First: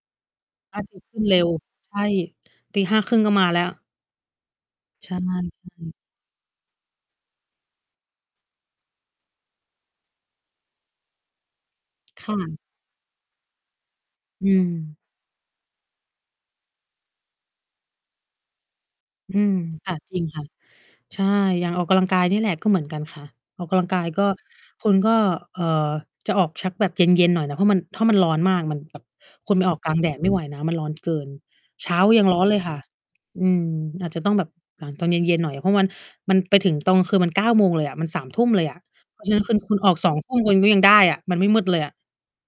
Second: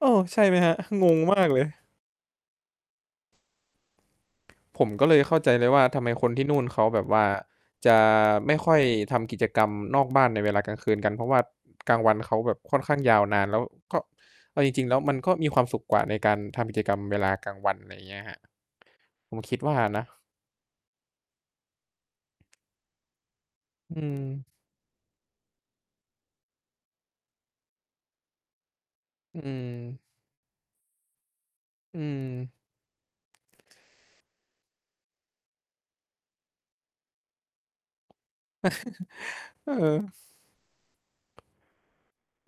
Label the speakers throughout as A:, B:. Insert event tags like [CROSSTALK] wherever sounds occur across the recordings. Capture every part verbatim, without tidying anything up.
A: เออ ใช่ไหมครับ?
B: อาทิตย
A: ง
B: ์ ข
A: ง
B: ึ้นเ
A: ม
B: ร
A: า
B: ็ว
A: กเลย
B: ใช่ ตีห้าครึ่ง ก็มาแล้ว
A: ผมก็
B: ใช
A: เลยเข้าใจเลยว่า
B: ่
A: ทำไมคนที่นู่นเขาแบบว่า จะไม่ค่อยทำกิจกรรมนอกบ้านในเวลากลางคืนกัน เพราะว่ากลางวัน
B: ค
A: เข
B: ่
A: าแบ
B: ะ
A: บค่อนข้างยาวนาน แล้วก็
B: อื
A: เอาจริง ๆ แล้
B: ม
A: วมันก็มีความสุขกว่าในการทำกิจกรรมเวลากลางวัน อะไรเงี้ยครับ ผ
B: อื
A: มค
B: ม
A: ิดว่า
B: ค่ะ
A: นะ
B: จริงค่ะ ใช่ อย่างออกกำลังกายนี่แหละก็เหมือนกันค่ะ ออกกำลัง
A: อื
B: กายก็
A: อ
B: คุณก็ เอ่อ จะออกชักแบบเย็น ๆ หน่อยนะ เพราะมัน ถ้ามันร้อนมากมันแบบ
A: อือ
B: คุณไปออกกลางแดด ไม่ไหวนะ มันร้อนเกิน เช
A: อ
B: ้
A: ื
B: ายังร้อ
A: อ
B: นเลยค่ะ อืม อาจจะต้องแบบหลังตอนเย็น ๆ หน่อยอะ เพราะมัน มันไปถึงตอนกลางคืนมัน เก้า โมงเลยอะ มัน สามทุ่ม เลยอะ เพราะฉะนั้นคึ
A: [CHUCKLES]
B: น
A: เ
B: คุณออก
A: อ
B: สอ
A: อ
B: งทุ่ม คุณก็ยังได้อะ มันไม่มืดเลยอะ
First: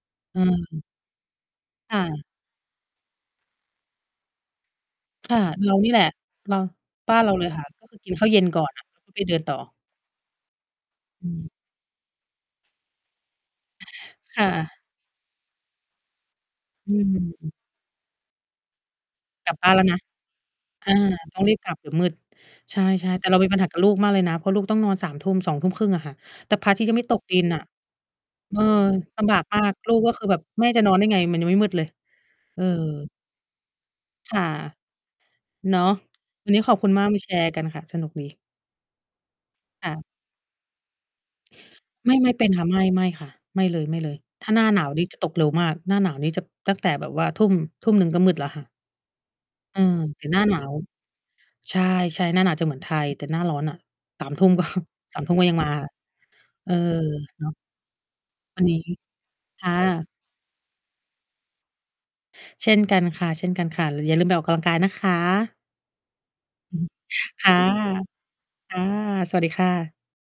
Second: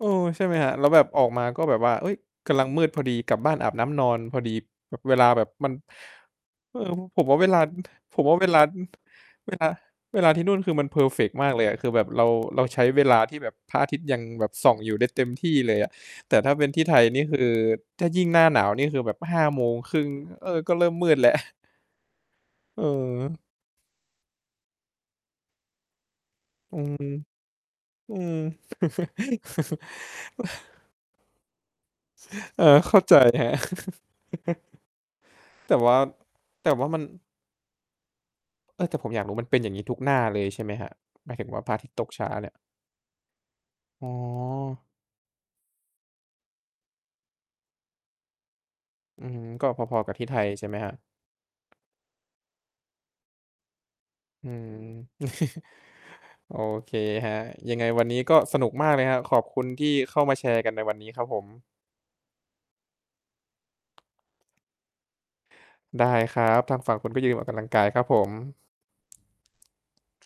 A: เออ
B: เอ
A: ใช่ไหมครับ? แ
B: อ
A: ล้วแบบออกมาก็แบบว่
B: ค
A: า
B: ่
A: เฮ่ย
B: ะ
A: กำลังมืดพอดี กลับบ้านอาบน้ำนอนพอดี บ เวลา
B: ค่
A: แ
B: ะ
A: บบม
B: เ
A: ั
B: ร
A: น
B: านี่แหละ เรา
A: เออ
B: บ้
A: ผ
B: าน
A: ม
B: เร
A: ว
B: า
A: ่า
B: เล
A: เว
B: ย
A: ลา
B: ค่ะ ก็คือ กิ
A: ผ
B: นข
A: ม
B: ้า
A: ว
B: ว
A: ่
B: เ
A: า
B: ย็
A: เ
B: น
A: วลา
B: ก่อน น่ะ แล้ว ไปเดิน
A: เ
B: ต
A: ว
B: ่
A: ลา
B: อ
A: เวลาที่นู่นคือมันเพอร์เฟ
B: อ
A: กต์มา
B: ืม
A: กเลยอะ คือแบบเรา เราใช้เวลาที่แบบพระอาทิตย์ยัง
B: ค
A: แบ
B: ่ะ
A: บส่องอยู่ได้เต็มที่เลยอะ แต่ถ้าเป็นที่
B: อ
A: ไ
B: ื
A: ทยนี่คือ
B: ม
A: ถ้ายิ่งหน้าหนาวนี่คือแบบ ห้า
B: กลับ
A: โม
B: บ้า
A: ง
B: นแล้ว
A: ค
B: น
A: ร
B: ะ
A: ึ่ง เออ ก็เริ่
B: อา
A: มมืดแล้ว
B: ต้องรี
A: [CHUCKLES]
B: บกลับเดี๋ยวมืด ใช่ ๆ แต่เรา
A: เออ
B: มีปัญหากับลูกมากเลยนะ เพราะลูกต้องนอน สามทุ่ม สองทุ่มครึ่ง อะค่ะ แต่พระอ
A: อื
B: าทิตย์ก็ยังไม
A: ม
B: ่ตกดินน่ะ
A: อืม
B: เออ ลำบากมาก ลูกก็คือแบบ "แม่ จะ
A: [CHUCKLES]
B: นอนได้ไง? มันยังไม่มืดเลย" เ
A: เ
B: อ
A: อ
B: อ
A: อ เข้าใจครั
B: ค่ะ
A: บ [CHUCKLES] แต
B: เน
A: ่
B: าะ
A: ว่า
B: วันนี้
A: แต
B: ข
A: ่
B: อบ
A: ว
B: ค
A: ่
B: ุ
A: า
B: ณ
A: มั
B: ม
A: น
B: ากมาแชร์กันค่ะ สนุกดี
A: เออ แต่ผมอยากรู้ มันเป็นอย่างงี้
B: ค่
A: ทุก
B: ะ
A: หน้าเลยใช่ไหมครับ? หมายถึงว่าพระอาทิตย์ตก
B: ไม่
A: ช้
B: ไ
A: า
B: ม่เป
A: เน
B: ็
A: ี่
B: น
A: ย
B: ค่ะ ไม่ ไม่ค่ะ ไม่เ
A: อ๋
B: ลย ๆ ถ้าหน้า
A: อ
B: หนาวนี่จะตกเร็วมาก หน้าหนาวนี่จะ ตั้งแต่แบบว่า ทุ่ม ทุ่มหนึ่ง ก็มืดแล้วค่ะ
A: อืม ก็
B: เออ
A: พอ ๆ กับ
B: แ
A: ท
B: ต
A: ี
B: ่
A: ่ไท
B: หน้า
A: ย
B: หนา
A: ใช่ไห
B: ว
A: มครับ?
B: ใช่ ๆ หน้าหนาวจะเหมือนไทย แต่หน้าร้อนน่ะ สามท
A: อ
B: ุ
A: ื
B: ่ม ก็
A: ม
B: สามทุ่ม ก็ยัง
A: [CHUCKLES]
B: มา
A: โอ
B: เออ
A: เคครับ
B: เนาะ
A: ยังไงวันนี้ก็ส
B: อั
A: น
B: น
A: ุ
B: น
A: ก
B: ี้
A: มากเลยครับ ขอบคุ
B: ค
A: ณ
B: ่
A: ที่
B: ะ
A: เข้ามาแชร์กันในวันนี้ครับผม
B: เช่นกันค่ะ ๆ หรืออย่าลืมไปออกกำลังกายนะคะ
A: ได้ครับ ทางฝ
B: [CHUCKLES]
A: ั่งคุณก็อย่าลืมออ
B: ค
A: กก
B: ่ะ
A: ำลังกายครับผม
B: ค่ะ สวัสดีค่ะ